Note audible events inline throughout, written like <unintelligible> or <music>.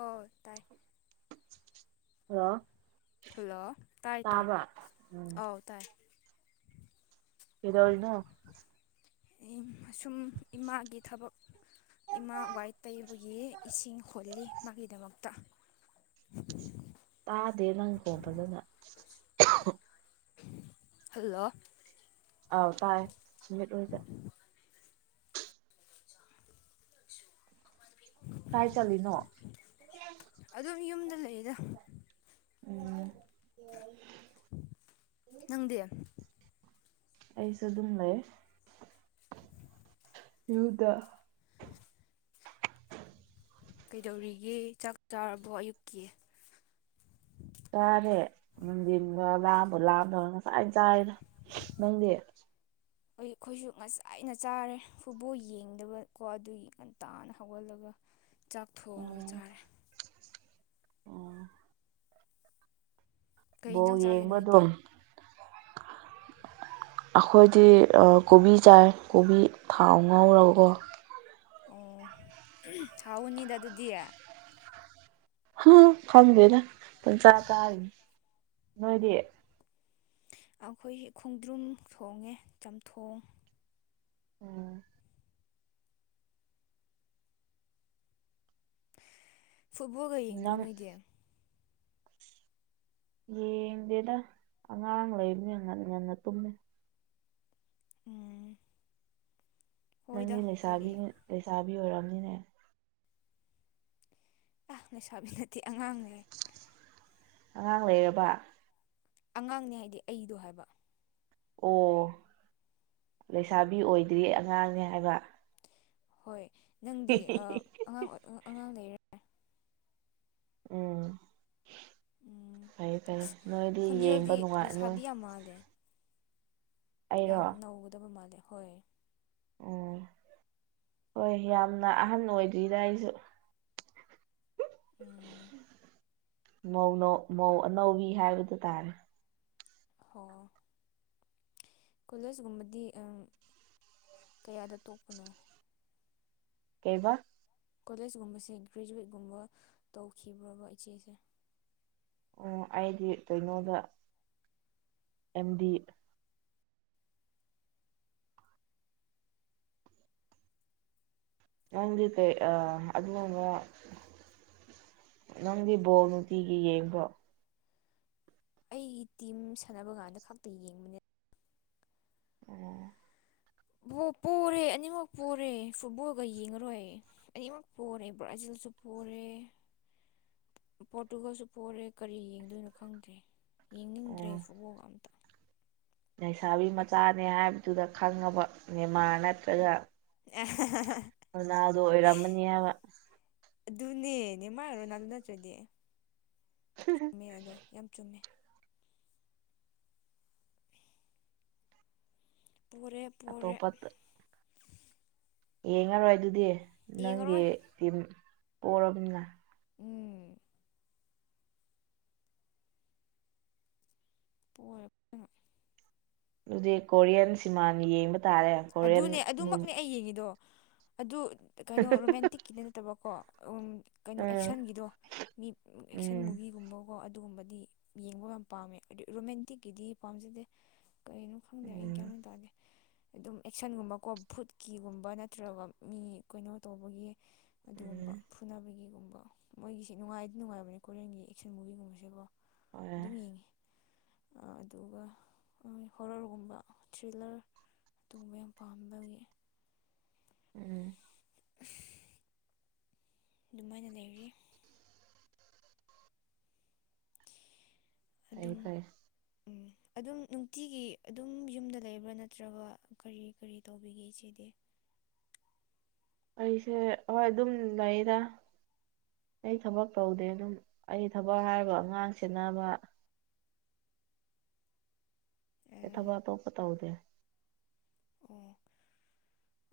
ꯑꯣ ꯇꯥꯏ hello hello ꯇꯥꯏ ꯇꯥꯏ ꯎꯝ ꯑꯧ ꯇꯥꯏ ꯀꯩꯗꯧꯔꯤꯅꯣ ꯏꯝ ꯁꯨꯝ ꯏꯃꯥꯒꯤ ꯊꯕꯛ ꯏꯃꯥ ꯋꯥꯏ ꯇꯩꯕꯒꯤ ꯏꯁꯤꯡ ꯍꯣꯜꯂꯤ ꯃꯥꯒꯤꯗꯃꯛꯇ ꯇꯥꯗꯦ ꯅꯪ ꯈꯣꯟ ꯐꯖꯅ <inaudible> ꯍꯜꯂꯣ ꯑꯥꯎ ꯇꯥꯏ ꯁꯨꯃꯤꯠ ꯑꯣꯏꯗ <inaudible> ꯀꯥꯏ ꯆꯠꯂꯤꯅꯣ ꯑꯗꯨꯝ ꯌꯨꯝꯗ ꯂꯩꯗ ꯎꯝ ꯅꯪꯗꯤ ꯑꯩꯁꯨ ꯑꯗꯨꯝ ꯂꯩ ꯌꯨꯗ ꯀꯩꯗꯧꯔꯤꯒꯦ ꯆꯥꯛ ꯆꯥꯔꯕꯣ ꯑꯌꯨꯛꯀꯤ ꯆꯥꯔꯦ ꯅꯨꯡꯗꯤꯟ ꯂꯥꯝꯕꯨ ꯂꯥꯝꯗꯧ ꯉꯁꯥꯏꯅ ꯆꯥꯏꯔꯦꯗ ꯅꯪꯗꯤ ꯑꯩꯈꯣꯏꯁꯨ ꯉꯁꯥꯏꯅ ꯆꯥꯔꯦ ꯐꯨꯠꯕꯣꯜ ꯌꯦꯡꯗꯕꯀꯣ ꯑꯗꯨꯒꯤ ꯉꯟꯇꯥꯅ ꯍꯧꯒꯜꯂꯒ ꯆꯥꯛ ꯊꯣꯡꯉ ꯆꯥꯔꯦ ꯑꯣ ꯀꯩ ꯕꯣꯜ ꯌꯦꯟꯖꯥꯡ ꯆꯥꯒꯦ ꯌꯦꯡꯕ ꯅꯣꯏꯗꯤ ꯑꯗꯨꯝ ꯑꯩꯈꯣꯏꯗꯤ ꯀꯣꯕꯤ ꯆꯥꯏ ꯀꯣꯕꯤ ꯊꯥꯎ ꯉꯧꯔꯒꯀꯣ ꯑꯣ ꯍꯥꯎꯒꯅꯤꯗ ꯑꯗꯨꯗꯤ ꯍ ꯈꯪꯗꯦꯗ ꯄꯪꯆꯥ ꯆꯥꯔꯤ ꯅꯣꯏꯗꯤ ꯑꯩꯈꯣꯏꯒꯤ ꯈꯣꯡꯗ꯭ꯔꯨꯝ ꯊꯣꯡꯉꯦ ꯆꯝꯊꯣꯡ ꯑꯣ ꯐꯨꯠꯕꯣꯜꯒ ꯌꯦꯡꯗ꯭ꯔꯣ ꯅꯪ ꯅꯣꯏꯗꯤ ꯌꯦꯡꯗꯦꯗ ꯑꯉꯥꯡ ꯂꯩꯕꯅꯦ ꯉꯟꯅ ꯉꯟꯅ ꯇꯨꯝꯃꯦ ꯎꯝ ꯍꯣꯏꯗ ꯅꯪꯗꯤ ꯀꯔꯤ ꯂꯩꯁꯥꯕꯤꯅꯤ ꯂꯩꯁꯥꯕꯤ ꯑꯣꯏꯔꯝꯅꯤꯅꯦ ꯑꯥ ꯂꯩꯁꯥꯕꯤ ꯅꯠꯇꯦ ꯑꯉꯥꯡꯅꯦ ꯑꯉꯥꯡ ꯂꯩꯔꯕ ꯑꯉꯥꯡꯅꯦ ꯍꯥꯏꯗꯤ ꯑꯩꯗꯣ ꯍꯥꯏꯕ ꯑꯣ ꯂꯩꯁꯥꯕꯤ ꯑꯣꯏꯗ꯭ꯔꯤ ꯑꯉꯥꯡꯅꯦ ꯍꯥꯏꯕ ꯍꯣꯏ ꯅꯪꯗꯤ ꯑꯉꯥꯡ ꯑꯉꯥꯡ ꯂꯩꯔꯦ ꯎꯝ ꯎꯝ ꯐꯩ ꯐꯩ ꯑꯁ ꯅꯣꯏꯗꯤ ꯌꯦꯡꯕ ꯈꯣꯟꯖꯦꯜꯗꯤ ꯅꯨꯡꯉꯥꯏꯅꯨ <unintelligible> ꯑꯩꯔꯣ ꯌꯥꯝ ꯅꯧꯒꯗꯕ ꯃꯥꯜꯂꯦ ꯍꯣꯏ ꯎꯝ ꯍꯣꯏ ꯌꯥꯝꯅ ꯑꯍꯟ ꯑꯣꯏꯗ꯭ꯔꯤꯗ ꯑꯩꯁꯨ ꯎꯝ ꯃꯧ ꯑꯅꯧꯕꯤ ꯍꯥꯏꯕꯗꯨ ꯇꯥꯔꯦ ꯍ <unintelligible> ꯀꯣꯂꯦꯁꯒꯨꯝꯕꯗꯤ ꯀꯌꯥꯗ ꯇꯣꯛꯄꯅꯣ ꯀꯩꯕ ꯀꯣꯂꯦꯖꯀꯨꯝꯕꯁꯦ ꯒ꯭ꯔꯦꯖꯨꯋꯦꯠ ꯒꯨꯝꯕ ꯇꯧꯈꯤꯕ꯭ꯔꯕ ꯏꯆꯦꯁꯦ ꯑꯣ ꯑꯩꯗꯤ ꯀꯩꯅꯣꯗ ꯑꯦꯝꯗꯤ ꯅꯪꯗꯤ ꯀꯩ ꯑ ꯑꯗꯨꯅꯅ <unintelligible> ꯅꯪꯗꯤ ꯕꯣꯜ ꯅꯨꯡꯇꯤꯒꯤ ꯌꯦꯡꯕ꯭ꯔꯣ ꯑꯩꯒꯤ ꯇꯤꯝ ꯁꯥꯟꯅꯕ ꯀꯥꯟꯗ ꯈꯛꯇ ꯌꯦꯡꯕꯅꯦ ꯑꯣ ꯄꯣꯔꯦ ꯑꯅꯤꯃꯛ ꯄꯣꯔꯦ ꯐꯨꯠꯕꯣꯜꯒ ꯌꯦꯡꯉꯔꯣꯏ ꯑꯅꯤꯃꯛ ꯄꯨꯣꯔꯦ ꯕ꯭ꯔꯥꯖꯤꯜꯁꯨ ꯄꯣꯔꯦ꯫ ꯄ꯭ꯔꯣꯇꯨꯒꯜꯁꯨ ꯐꯣꯔꯦ ꯀꯔꯤ ꯌꯦꯡꯗꯣꯏꯅꯣ ꯈꯪꯗ꯭ꯔꯦ ꯌꯦꯡꯅꯤꯡꯗ꯭ꯔꯦ ꯑꯣ ꯐꯨꯕꯣꯛꯒ ꯂꯩꯁꯥꯕꯤ ꯃꯆꯥꯅꯦ ꯍꯥꯏꯕꯗꯨꯗ ꯈꯪꯉꯕ ꯅꯦꯃꯥꯔ ꯅꯠꯇ꯭ꯔꯒ ꯑꯦ <unintelligible> ꯔꯣꯅꯥꯜꯗꯣ ꯑꯣꯏꯔꯝꯃꯅꯤ ꯍꯥꯏꯕ ꯑꯗꯨꯅꯦ ꯅꯦꯃꯥꯔ ꯔꯣꯅꯥꯜꯗꯣ ꯅꯠꯇ꯭ꯔꯗꯤ, ꯆꯨꯝꯃꯦ ꯑꯗꯣ ꯌꯥꯝ ꯆꯨꯝꯃꯦ ꯄꯣꯔꯦꯞ ꯑꯇꯣꯞꯄꯠ ꯌꯦꯡꯉꯔꯣꯏ ꯑꯗꯨꯗꯤ ꯅꯪꯒꯤ ꯌꯦꯡꯉꯔꯣꯏ ꯇꯤꯝ ꯄꯣꯛꯔꯕꯅꯤꯅ꯫ ꯎꯝ ꯍꯦ <unintelligible> ꯑꯗꯨꯗꯤ ꯀꯣꯔꯤꯌꯥꯟ ꯁꯤꯃꯥꯟ ꯌꯦꯡꯕ ꯇꯥꯔꯦ ꯀꯣꯔꯤꯌꯟ ꯑꯗꯨꯅꯦ ꯃꯨꯚꯤ ꯑꯗꯨꯃꯛꯅꯦ ꯑꯩ ꯌꯦꯡꯉꯤꯗꯣ ꯑꯗꯨ ꯀꯩꯅꯣ ꯔꯣꯃꯦꯟꯇꯤꯛꯀꯤꯗꯤ ꯅꯠꯇꯕ ꯀꯣ꯫ ꯀꯩꯅꯣ ꯎꯝ ꯑꯦꯛꯁꯟꯒꯤꯗꯣ, ꯃꯤ ꯑꯦꯛꯁꯟ ꯎꯝ ꯃꯨꯚꯤꯒꯨꯝꯕ ꯀꯣ꯫ ꯑꯗꯨꯒꯨꯝꯕꯗꯤ ꯌꯦꯡꯕ ꯌꯥꯝ ꯄꯥꯝꯃꯦ ꯔꯣꯃꯦꯟꯇꯤꯛꯀꯤꯗꯤ ꯄꯥꯝꯖꯗꯦ꯫ ꯀꯩꯅꯣ ꯈꯪꯗꯦ ꯑꯩ ꯒꯤꯌꯥꯟ ꯎꯝ ꯃꯦꯟ ꯇꯗꯦ꯫ ꯑꯗꯨꯝ ꯑꯦꯛꯁꯟꯒꯨꯝꯕ ꯀꯣ ꯐꯨꯗꯀꯤꯒꯨꯝꯕ ꯅꯠꯇ꯭ꯔꯒ ꯃꯤ ꯀꯩꯅꯣ ꯇꯧꯕꯒꯤ, ꯎꯝ ꯑꯗꯨꯒꯨꯝꯕ ꯐꯨꯅꯕꯒꯤꯒꯨꯝꯕ ꯃꯣꯏꯒꯤꯁꯤ ꯅꯨꯡꯉꯥꯏꯗꯤ ꯅꯨꯡꯉꯥꯏꯕꯅꯦ ꯀꯣꯔꯤꯌꯟꯒꯤ ꯑꯦꯛꯁꯟ ꯃꯨꯚꯤꯒꯨꯝꯕꯁꯦ ꯀꯣ꯫ ꯍꯣꯏ ꯑꯗꯨꯝ ꯌꯦꯡꯉꯤ ꯑꯗꯨꯒ ꯍꯣꯔꯔꯒꯨꯝꯕ ꯊ꯭ꯔꯤꯂꯔ ꯇꯣꯡꯕ ꯌꯥꯝ ꯄꯥꯝꯕꯒꯤ ꯎꯝ <unintelligible> ꯗꯨꯃꯥꯏꯅ ꯂꯩꯔꯤ꯫ ꯐꯩ ꯑꯗꯨꯝ ꯐꯩ ꯎꯝ ꯑꯗꯨꯝ ꯅꯨꯡꯇꯤꯒꯤ ꯑꯗꯨꯝ ꯌꯨꯝꯗ ꯂꯩꯕ꯭ꯔꯥ ꯅꯠꯇ꯭ꯔꯒ ꯀꯔꯤ ꯀꯔꯤ ꯇꯧꯕꯤꯒꯦ ꯏꯆꯦꯗꯤ꯫ ꯑꯩꯁꯦ ꯍꯣꯏ ꯑꯗꯨꯝ ꯂꯩꯌꯦꯗ꯫ ꯑꯩ ꯊꯕꯛ ꯇꯧꯗꯦ ꯑꯗꯨꯝ ꯑꯩ ꯊꯕꯛ ꯍꯥꯏꯔꯒ ꯑꯉꯥꯡ ꯁꯦꯅꯕ꯫ ꯊꯕꯛ ꯑꯇꯣꯞꯄ ꯇꯧꯗꯦ꯫ ꯑꯣ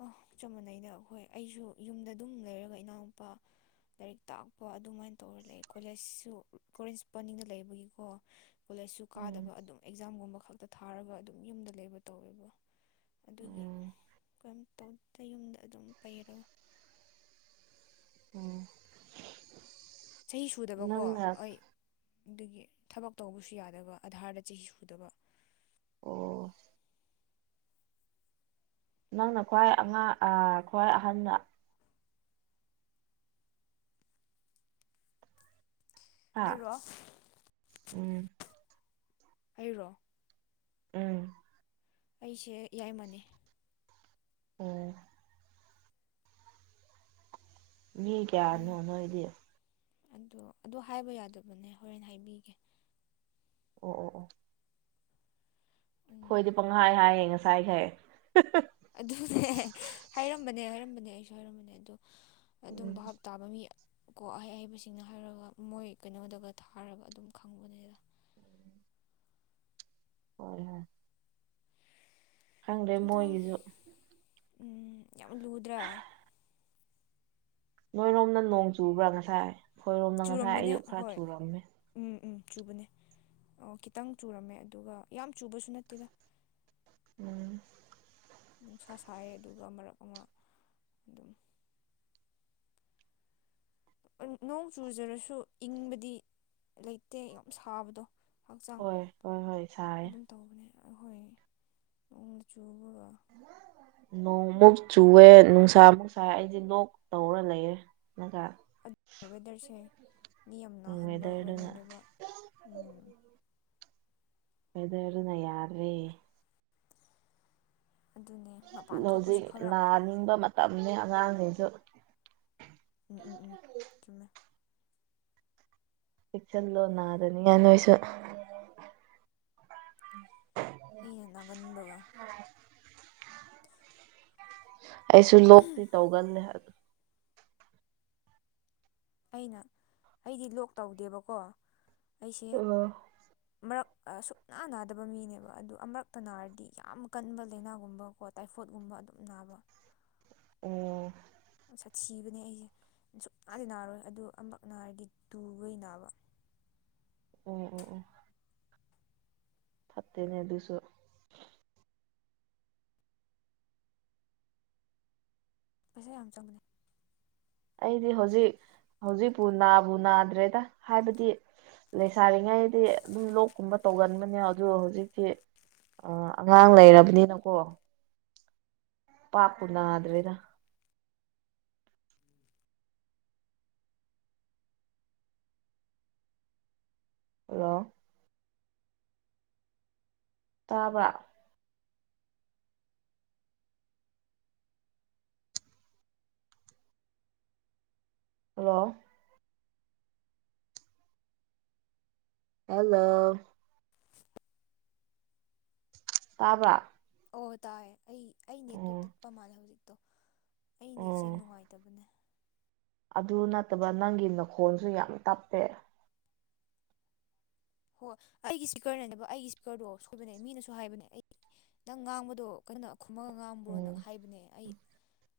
ꯑ ꯆꯞ ꯃꯥꯟꯅꯩꯗ ꯑꯩꯈꯣꯏ ꯑꯩꯁꯨ ꯌꯨꯝꯗ ꯑꯗꯨꯝ ꯂꯩꯔꯒ ꯏꯅꯥꯎꯨꯄꯥ ꯂꯥꯏꯔꯤꯛ ꯇꯥꯛꯄ ꯑꯗꯨꯃꯥꯏꯅ ꯇꯧꯔ ꯂꯩ ꯀꯣꯂꯦꯖꯁꯨ ꯀꯂꯦꯟꯁꯄꯅꯤꯡꯗ ꯂꯩꯕꯒꯤꯀꯣ ꯀꯣꯂꯦꯖꯁꯨ ꯎꯝ ꯀꯥꯗꯕ ꯑꯗꯨꯝ ꯑꯦꯛꯖꯥꯝꯒꯨꯝꯕ ꯈꯛꯇ ꯊꯥꯔꯒ ꯑꯗꯨꯝ ꯌꯨꯝꯗ ꯂꯩꯕ ꯇꯧꯋꯦꯕ ꯑꯗꯨꯒꯤ ꯎꯝ ꯀꯩꯝ ꯇꯧꯗ ꯌꯨꯝꯗ ꯑꯗꯨꯝ ꯄꯩꯔꯒ ꯎ ꯆꯍꯤ ꯁꯨꯗꯕꯀꯣ ꯍꯣꯏ ꯑꯒꯤ ꯊꯕꯛ ꯇꯧꯕꯁꯨ ꯌꯥꯗꯕ ꯑꯙꯥꯔꯗ ꯆꯍꯤ ꯁꯨꯗꯕ ꯑꯣ ꯅꯪꯅ ꯈ꯭ꯋꯥꯏ ꯑꯉꯥꯡ ꯈ꯭ꯋꯥꯏ ꯑꯍꯟꯅ ꯍꯥ ꯑꯩꯔꯣ ꯎꯝ ꯑꯩꯔꯣ ꯎꯝ ꯑꯩꯁꯦ ꯏꯏꯃꯥꯟꯅꯦ ꯎꯝ ꯃꯤ ꯀꯌꯥꯅꯅ ꯑꯣꯏꯗꯤ ꯑꯣ ꯑꯗꯨ ꯍꯥꯏꯕ ꯌꯥꯗꯕꯅꯦ ꯍꯣꯔꯦꯟ ꯍꯥꯏꯕꯤꯒꯦ ꯑꯣ ꯑꯣ ꯑꯣ ꯎꯝ ꯑꯩꯈꯣꯏꯗꯤ ꯍ ꯑꯗꯨꯅꯦ ꯍꯥꯏꯔꯝꯕꯅꯦ ꯍꯥꯏꯔꯝꯕꯅꯦ ꯑꯩꯁꯨ ꯍꯥꯏꯔꯝꯕꯅꯦ ꯑꯗꯣ ꯑꯗꯨꯝ ꯞ ꯎꯝ ꯇꯥꯕ ꯃꯤ ꯀꯣ ꯑꯍꯩ ꯑꯍꯩꯕꯁꯤꯡꯅ ꯍꯥꯏꯔꯒ ꯃꯣꯏ ꯀꯩꯅꯣꯗꯒ ꯊꯥꯔꯒ ꯑꯗꯨꯝ ꯈꯪꯕꯅꯦꯗ ꯍꯣꯏ ꯍꯣꯏ ꯈꯪꯗ꯭ꯔꯦ ꯑꯗꯣ ꯃꯣꯏꯒꯤꯁꯨ ꯎꯝ ꯌꯥꯝ ꯂꯨꯗ꯭ꯔꯥ ꯅꯣꯏꯔꯣꯝꯅ ꯅꯣꯡ ꯆꯨꯕ꯭ꯔꯥ ꯉꯁꯥꯏ ꯑꯩꯈꯣꯏꯔꯣꯝꯗ ꯉꯁꯥꯏ ꯆꯨꯔꯝꯕꯅꯦ ꯑꯌꯨꯛ ꯈꯔ ꯍꯣꯏ ꯆꯨꯔꯝꯃꯦ ꯎꯝ ꯎꯝ ꯆꯨꯕꯅꯦ ꯑꯣ ꯈꯤꯇꯪ ꯆꯨꯔꯝꯃꯦ ꯑꯗꯨꯒ ꯌꯥꯝ ꯆꯨꯕꯁꯨ ꯅꯠꯇꯦꯗ ꯎꯝ ꯅꯨꯡꯁꯥ ꯁꯥꯏ ꯑꯗꯨꯒ ꯃꯔꯛ ꯑꯃ ꯑꯗꯨꯝ ꯅꯣꯡ ꯆꯨꯖꯔꯁꯨ ꯏꯪꯕꯗꯤ ꯂꯩꯇꯦ ꯌꯥꯝ ꯁꯥꯕꯗꯣ ꯍꯛꯆꯥꯡ ꯍꯣꯏ ꯍꯣꯏ ꯍꯣꯏ ꯁꯥꯏꯌꯦ ꯑꯗꯨꯝ ꯇꯧꯕꯅꯦ ꯑꯩꯈꯣꯏ ꯅꯣꯡꯗ ꯆꯨꯕꯒ ꯅꯣꯡꯃꯨꯛ ꯆꯨꯑꯦ ꯅꯨꯡꯁꯥ ꯃꯨꯛꯁꯥꯏ ꯑꯩꯁꯦ ꯂꯣꯛ ꯇꯧꯔ ꯂꯩꯔꯦꯒꯥ ꯑꯗꯨ ꯋꯦꯗꯔꯁꯦ ꯃꯤ ꯌꯥꯝ ꯎꯝ ꯅꯥꯍꯟꯕ ꯋꯦꯗꯔꯗꯨꯅ ꯋꯦꯗꯔꯅꯦꯕ ꯎ ꯀꯗ ꯑꯗꯨꯅ ꯌꯥꯗ꯭ꯔꯦ ꯑꯗꯨꯅꯦ ꯃꯄꯥꯟ ꯊꯣꯛꯄꯁꯨ ꯍꯧꯖꯤꯛ ꯐꯔꯛ ꯅꯥꯅꯤꯡꯕ ꯃꯇꯝꯅꯤ ꯑꯉꯥꯡꯁꯤꯁꯨ ꯎꯝ ꯎꯝ ꯎꯝ ꯊꯃꯦ ꯆꯦꯛꯁꯟ ꯂꯣ ꯅꯥꯔꯅꯤ ꯉ ꯅꯣꯏꯁꯨ ꯑꯩꯅ ꯅꯥꯒꯟꯕꯒ ꯑꯩꯁꯨ ꯂꯣꯛꯇꯤ ꯇꯧꯒꯜꯂꯦ ꯑꯩꯅ ꯑꯩꯗꯤ ꯂꯣꯛ ꯇꯧꯗꯦꯕꯀꯣ ꯑꯩꯁꯦ ꯑꯣ ꯃꯔꯛ ꯁꯨꯛꯅꯥ ꯅꯥꯗꯕ ꯃꯤꯅꯦꯕ ꯑꯗꯨ ꯑꯃꯛꯇ ꯅꯥꯔꯗꯤ ꯌꯥꯝ ꯀꯟꯕ ꯂꯥꯏꯅꯥꯒꯨꯝꯕ ꯈꯣ ꯇꯥꯏꯐꯣꯠꯀꯨꯝꯕ ꯑꯗꯨꯝ ꯅꯥꯕ ꯑꯣ ꯁꯥꯊꯤꯕꯅꯦ ꯑꯩꯁꯦ ꯁꯨꯡꯛꯅꯥꯗꯤ ꯅꯥꯔꯣꯏ ꯑꯗꯨ ꯑꯃꯨꯛ ꯅꯥꯔꯒ ꯇꯨꯕꯩ ꯅꯥꯕ ꯎꯝ ꯎꯝ ꯎꯝ ꯐꯠꯇꯦꯅꯦ ꯑꯗꯨꯁꯨ ꯄꯩꯁꯥ ꯌꯥꯝ ꯆꯪꯒꯅꯤ ꯑꯩꯗꯤ ꯍꯧꯖꯤꯛ ꯍꯧꯖꯤꯛꯄꯨ ꯅꯥꯕꯨ ꯅꯥꯗ꯭ꯔꯦꯗ ꯍꯥꯏꯕꯗꯤ ꯂꯩꯁꯥꯔꯤꯉꯩꯗꯤ ꯑꯗꯨꯝ ꯂꯣꯛꯀꯨꯝꯕ ꯇꯧꯒꯟꯕꯅꯦ ꯑꯗꯨ ꯍꯧꯖꯤꯛꯇꯤ ꯑ ꯑꯉꯥꯡ ꯂꯩꯔꯕꯅꯤꯅꯀꯣ ꯄꯥꯄꯨ ꯅꯗꯋꯗ ꯍꯜꯂꯣ ꯇꯥꯕ꯭ꯔ ꯍꯜꯂꯣ ꯍꯜꯂꯣ ꯇꯥꯕ꯭ꯔ ꯑꯣ ꯇꯥꯔꯦ ꯑꯩ ꯑꯩꯅꯦꯠꯇꯣ ꯇꯠꯄ ꯃꯥꯜꯂꯦ ꯍꯧꯖꯤꯛꯇꯣ ꯑꯩꯅꯦ ꯏꯆꯦ ꯎꯝ ꯅꯨꯡꯉꯥꯏꯇꯕꯅꯦ ꯑꯗꯨ ꯅꯠꯇꯕ ꯅꯪꯒꯤ ꯅꯈꯣꯟꯜꯁꯨ ꯌꯥꯝ ꯇꯞꯄꯦ ꯍꯣꯏ ꯑꯩꯒꯤ ꯏꯁꯄꯤꯀꯔꯅꯅꯦꯕ ꯑꯩꯒꯤ ꯏꯁꯄꯤꯀꯔꯗꯣ ꯁꯣꯏꯕꯅꯦ ꯃꯤꯅꯁꯨ ꯍꯥꯏꯕꯅꯦ ꯑꯩ ꯅꯪ ꯉꯥꯡꯕꯗꯣ ꯀꯩꯅꯣ ꯈꯨꯃꯪ ꯉꯥꯡꯕ꯭ꯔꯣꯅ ꯎꯝ ꯍꯥꯏꯕꯅꯦ ꯑꯩ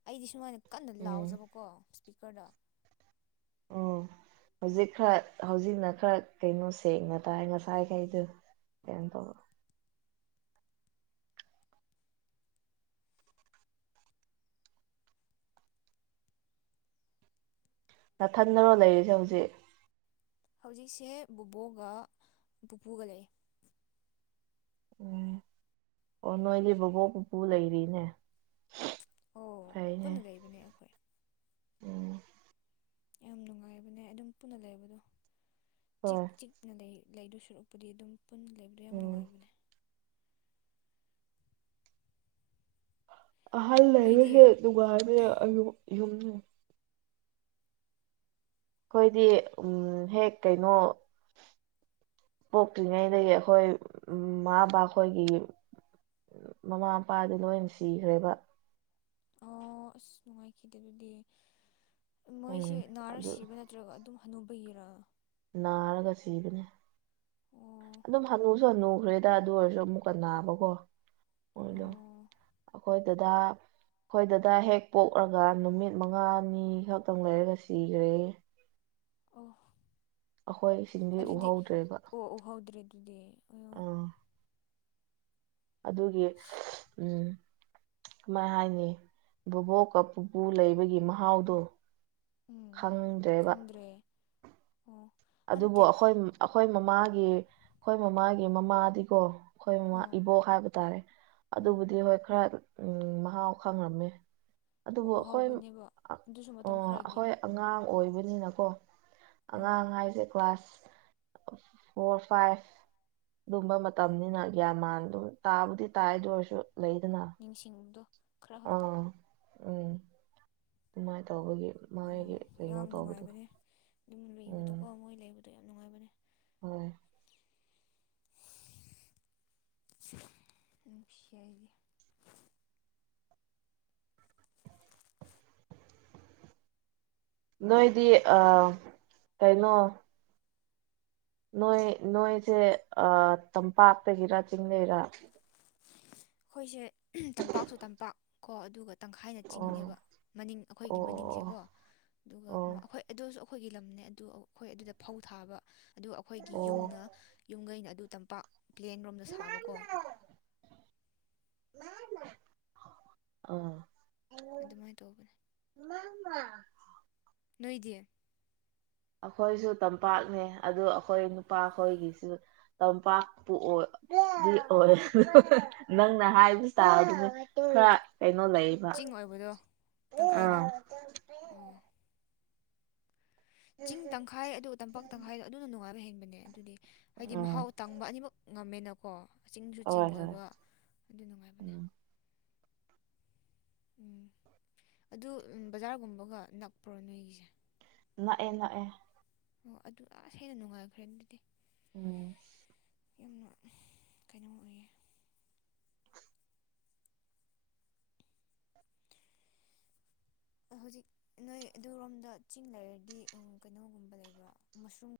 ꯑꯩꯗꯤ ꯁꯨꯃꯥꯏꯅ ꯀꯟꯅ ꯎꯝ ꯂꯥꯎꯖꯕꯀꯣ ꯄꯤꯀꯔ ꯎ ꯍꯧꯖꯤꯛ ꯈꯔ ꯍꯧꯖꯤꯛꯅ ꯈꯔ ꯀꯩꯅꯣ ꯁꯦꯡꯅ ꯇꯥꯏ ꯉꯁꯥꯏꯈꯩꯗꯨ ꯑꯗꯨꯟ ꯇꯣ ꯅꯊꯟꯅꯔꯣ ꯂꯩꯔꯤꯁꯦ ꯍꯧꯖꯤꯛ ꯍꯧꯖꯤꯛꯁꯦ ꯕꯕꯣꯛꯒ ꯄꯨꯄꯨꯒ ꯂꯩ ꯎꯝ ꯑꯣ ꯅꯣꯏꯗꯤ ꯕꯕꯣꯛ ꯄꯨꯄꯨ ꯂꯩꯔꯤꯅꯦ ꯑꯣ ꯀꯥꯏꯅꯦ ꯄꯨꯟꯅ ꯂꯩꯕꯅꯦ ꯑꯩꯈꯣꯏ ꯎꯝ ꯌꯥꯝ ꯅꯨꯡꯉꯥꯏꯕꯅꯦ ꯑꯗꯨꯝ ꯄꯨꯟꯅ ꯂꯩꯕꯗꯣ ꯆꯤꯛ ꯍꯣꯏ ꯆꯤꯛ ꯅ ꯂꯩ ꯂꯩꯗꯨ ꯁꯨꯔꯛꯄꯗꯤ ꯑꯗꯨꯝ ꯄꯨꯟꯅ ꯂꯩꯕꯗꯣ ꯌꯥꯝ ꯎꯝ ꯅꯨꯡꯉꯥꯏꯕꯅꯦ ꯑꯍꯜ ꯅꯣꯏꯗꯤ ꯂꯩꯔꯁꯦ ꯗꯨꯅꯦ ꯌꯨꯝꯅꯦ ꯑꯩꯈꯣꯏꯗꯤ ꯎꯝ ꯍꯦꯛ ꯀꯩꯅꯣ ꯄꯣꯛꯇ꯭ꯔꯤꯉꯩꯗꯒꯤ ꯑꯩꯈꯣꯏ ꯎ ꯃꯥꯕ ꯑꯩꯈꯣꯏꯒꯤ ꯃꯃꯥ ꯃꯄꯥꯗꯤ ꯂꯣꯏ ꯁꯤꯈ꯭ꯔꯦꯕ ꯑꯣ ꯑꯁ ꯅꯨꯡꯉꯥꯏꯈꯤꯗꯦ ꯑꯗꯨꯗꯤ ꯃꯣꯏꯁꯦ ꯎꯝ ꯅꯥꯔ ꯑꯗꯨ ꯁꯤꯕ ꯅꯦ ꯅꯠꯇ꯭ꯔꯒ ꯑꯗꯨꯝ ꯍꯅꯧꯕꯒꯤꯔ ꯅꯥꯔꯒ ꯁꯤꯕꯅꯤ ꯑꯣ ꯑꯗꯨꯝ ꯍꯟꯅꯨꯁꯨ ꯍꯟꯅꯨꯈ꯭ꯔꯦꯗ ꯑꯗꯨ ꯑꯣꯏꯔꯁꯨ ꯑꯃꯨꯛꯀꯟꯅꯅꯥꯕꯀꯣ ꯑꯣꯏꯗꯣ ꯑꯣ ꯑꯩꯈꯣꯏꯗꯨꯗ ꯑꯩꯈꯣꯏꯗꯗ ꯍꯦꯛ ꯄꯣꯛꯂꯒ ꯅꯨꯃꯤꯠ ꯃꯉꯥꯅꯤ ꯈꯛꯇꯪ ꯂꯩꯔꯒ ꯁꯤꯈ꯭ꯔꯦ ꯑꯣ ꯑꯩꯈꯣꯏ ꯏꯁꯤꯡꯗꯤ ꯑꯗꯨꯗꯤ ꯎꯍꯧꯗ꯭ꯔꯦꯕ ꯑꯣ ꯎꯍꯧꯗ꯭ꯔꯦ ꯑꯗꯨꯗꯤ ꯑꯣꯌꯣ ꯎꯝ ꯑꯗꯨꯒꯤ ꯎꯝ ꯑꯃ ꯍꯥꯏꯅꯤ ꯕꯣꯕꯣꯛꯀ ꯄꯨꯄꯨ ꯂꯩꯕꯒꯤ ꯃꯍꯥꯎꯗꯨꯣ ꯎꯝ ꯈꯪꯗ꯭ꯔꯦꯕ ꯈꯪꯗ꯭ꯔꯦ ꯑꯣ ꯑꯗꯨꯕꯨ ꯅꯠꯇꯦ ꯑꯩꯈꯣꯏ ꯑꯩꯈꯣꯏ ꯃꯃꯥꯒꯤ ꯑꯩꯈꯣꯏ ꯃꯃꯥꯒꯤ ꯃꯃꯥꯗꯤꯀꯣ ꯑꯩꯈꯣꯏ ꯃꯃꯥ ꯑꯣ ꯏꯕꯣꯛ ꯍꯥꯏꯕ ꯇꯥꯔꯦ ꯑꯣ ꯑꯗꯨꯕꯨꯗꯤ ꯍꯣꯏ ꯈꯔ ꯃꯍꯥꯎ ꯈꯪꯉꯝꯃꯦ ꯑꯗꯨꯕꯨ ꯑꯩꯈꯣꯏ ꯎꯍꯧꯕꯅꯦꯕ ꯑꯗꯨꯁꯨ ꯃꯇꯝ ꯈꯔꯒꯤ ꯑꯩꯈꯣꯏ ꯑꯉꯥꯡ ꯑꯣꯏꯕꯅꯤꯅꯀꯣ ꯎꯝ ꯑꯉꯥꯡ ꯍꯥꯏ ꯀ꯭ꯂꯥꯁ ꯐꯣꯔ ꯐꯥꯏꯚ ꯑꯗꯨꯝꯕ ꯃꯇꯝꯅꯤꯅ ꯒ꯭ꯌꯥꯟ ꯃꯥꯟ ꯑꯗꯨ ꯇꯥꯕꯨꯗꯤ ꯇꯥꯏꯗ ꯑꯣꯏꯔꯁꯨ ꯂꯩꯗꯅ ꯅꯤꯡꯁꯤꯡꯕꯗꯣ ꯈꯔ ꯍꯛꯇ ꯑꯥ ꯎꯝ ꯑꯗꯨꯃꯥꯏꯅ ꯇꯧꯕꯒꯤ ꯃꯥꯒꯤꯒꯤ ꯎꯝ ꯀꯩꯅꯣ ꯌꯥꯝ ꯇꯧꯕꯗꯣ ꯅꯨꯡꯉꯥꯏꯕꯅꯦ ꯑꯗꯨꯝ ꯂꯨꯏꯕꯗꯣꯀꯣ ꯃꯣꯏ ꯂꯩꯕꯗꯣ ꯌꯥꯝ ꯅꯨꯡꯉꯥꯏꯕꯅꯦ ꯍ ꯐ ꯅꯣꯏꯗꯤ ꯑ ꯀꯩꯅꯣ ꯅꯣꯏ ꯅꯣꯏꯁꯦ ꯇꯝꯄꯥꯛꯇꯒꯤꯔꯥ ꯆꯤꯡꯡꯂꯩꯔꯥ ꯑꯩꯈꯣꯏꯁꯦ ꯇꯝꯄꯥꯛꯁꯨ ꯇꯝꯄꯥꯛ ꯀꯣ ꯑꯗꯨꯒ ꯇꯪꯈꯥꯏꯅ ꯑꯣ ꯆꯤꯡꯉꯦꯕ ꯃꯅꯤꯡ ꯑꯩꯈꯣꯏꯒꯤ ꯑꯣ ꯃꯅꯤꯡꯁꯦꯀꯣ ꯑꯗꯨꯒ ꯑꯣ ꯑꯩꯈꯣꯏ ꯑꯗꯨꯁꯨ ꯑꯩꯈꯣꯏꯒꯤ ꯂꯝꯅꯦ ꯑꯗꯨ ꯑꯩꯈꯣꯏ ꯑꯗꯨꯗ ꯐꯧ ꯊꯥꯕ ꯑꯗꯨꯒ ꯑꯩꯈꯣꯏꯒꯤ ꯑꯣ ꯑꯣ ꯌꯨꯝꯅ ꯌꯨꯝꯈꯩꯅ ꯑꯗꯨ ꯇꯝꯄꯥꯛ ꯄ꯭ꯂꯦꯟ ꯔꯣꯝꯗ ꯁꯥꯕꯀꯣ ꯑꯥ ꯑꯗꯨꯃꯥꯏꯅ ꯇꯧꯕꯅꯦ ꯃꯥ ꯃꯥ ꯅꯣꯏꯗꯌꯦ ꯑꯩꯈꯣꯏꯁꯨ ꯇꯝꯄꯥꯛꯅꯦ ꯑꯗꯨ ꯑꯩꯈꯣꯏ ꯅꯨꯄꯥꯈꯣꯏꯒꯤꯁꯨ ꯇꯝꯄꯥꯛꯄꯨ ꯑꯣꯏ ꯗꯤ ꯑꯣꯏ ꯅꯪꯅ ꯍꯥꯏꯕꯁꯤ ꯇꯗꯤ ꯈꯔ ꯀꯩꯅꯣ ꯂꯩ ꯆꯤꯡ ꯑꯣꯏꯕꯗꯣ ꯇꯪꯈꯥꯏꯅ ꯑꯣ ꯆꯤꯡ ꯇꯪꯈꯥꯏ ꯑꯗꯨꯒ ꯇꯝꯄꯥꯛ ꯇꯪꯈꯥꯏꯗꯣ ꯑꯗꯨꯅ ꯅꯨꯡꯉꯥꯏꯕ ꯍꯦꯟꯕꯅꯦ ꯑꯗꯨꯗꯤ ꯍꯥꯏꯗꯤ ꯎꯝ ꯃꯍꯥꯎ ꯇꯪꯕ ꯑꯅꯤꯃꯛ ꯉꯝꯃꯦꯅꯀꯣ ꯆꯤꯡꯁꯨ ꯆꯤꯡ ꯍꯣꯏ ꯍꯣꯏ ꯑꯣꯏꯕ ꯑꯗꯨ ꯅꯨꯡꯉꯥꯏꯕꯅꯦ ꯎꯝ ꯎꯝ ꯑꯗꯨ ꯕꯖꯥꯔꯒꯨꯝꯕꯒ ꯅꯛꯄ꯭ꯔꯣ ꯅꯣꯏꯒꯤꯁꯦ ꯅꯥꯛꯑꯦ ꯅꯥꯛꯑꯦ ꯑꯣ ꯑꯗꯨ ꯑꯁ ꯍꯦꯟꯅ ꯅꯨꯡꯉꯥꯏꯈ꯭ꯔꯦ ꯑꯗꯨꯗꯤ ꯎꯝ ꯌꯥꯝꯅ ꯀꯩꯅꯣ ꯑꯣꯏꯌꯦ ꯍꯧꯖꯤꯛ ꯅꯣꯏ ꯑꯗꯨꯔꯣꯝꯗ ꯆꯤꯡ ꯂꯩꯔꯗꯤ ꯎ ꯀꯩꯅꯣꯒꯨꯝꯕ ꯂꯩꯕ꯭ꯔꯣ ꯃꯁꯔꯨꯝ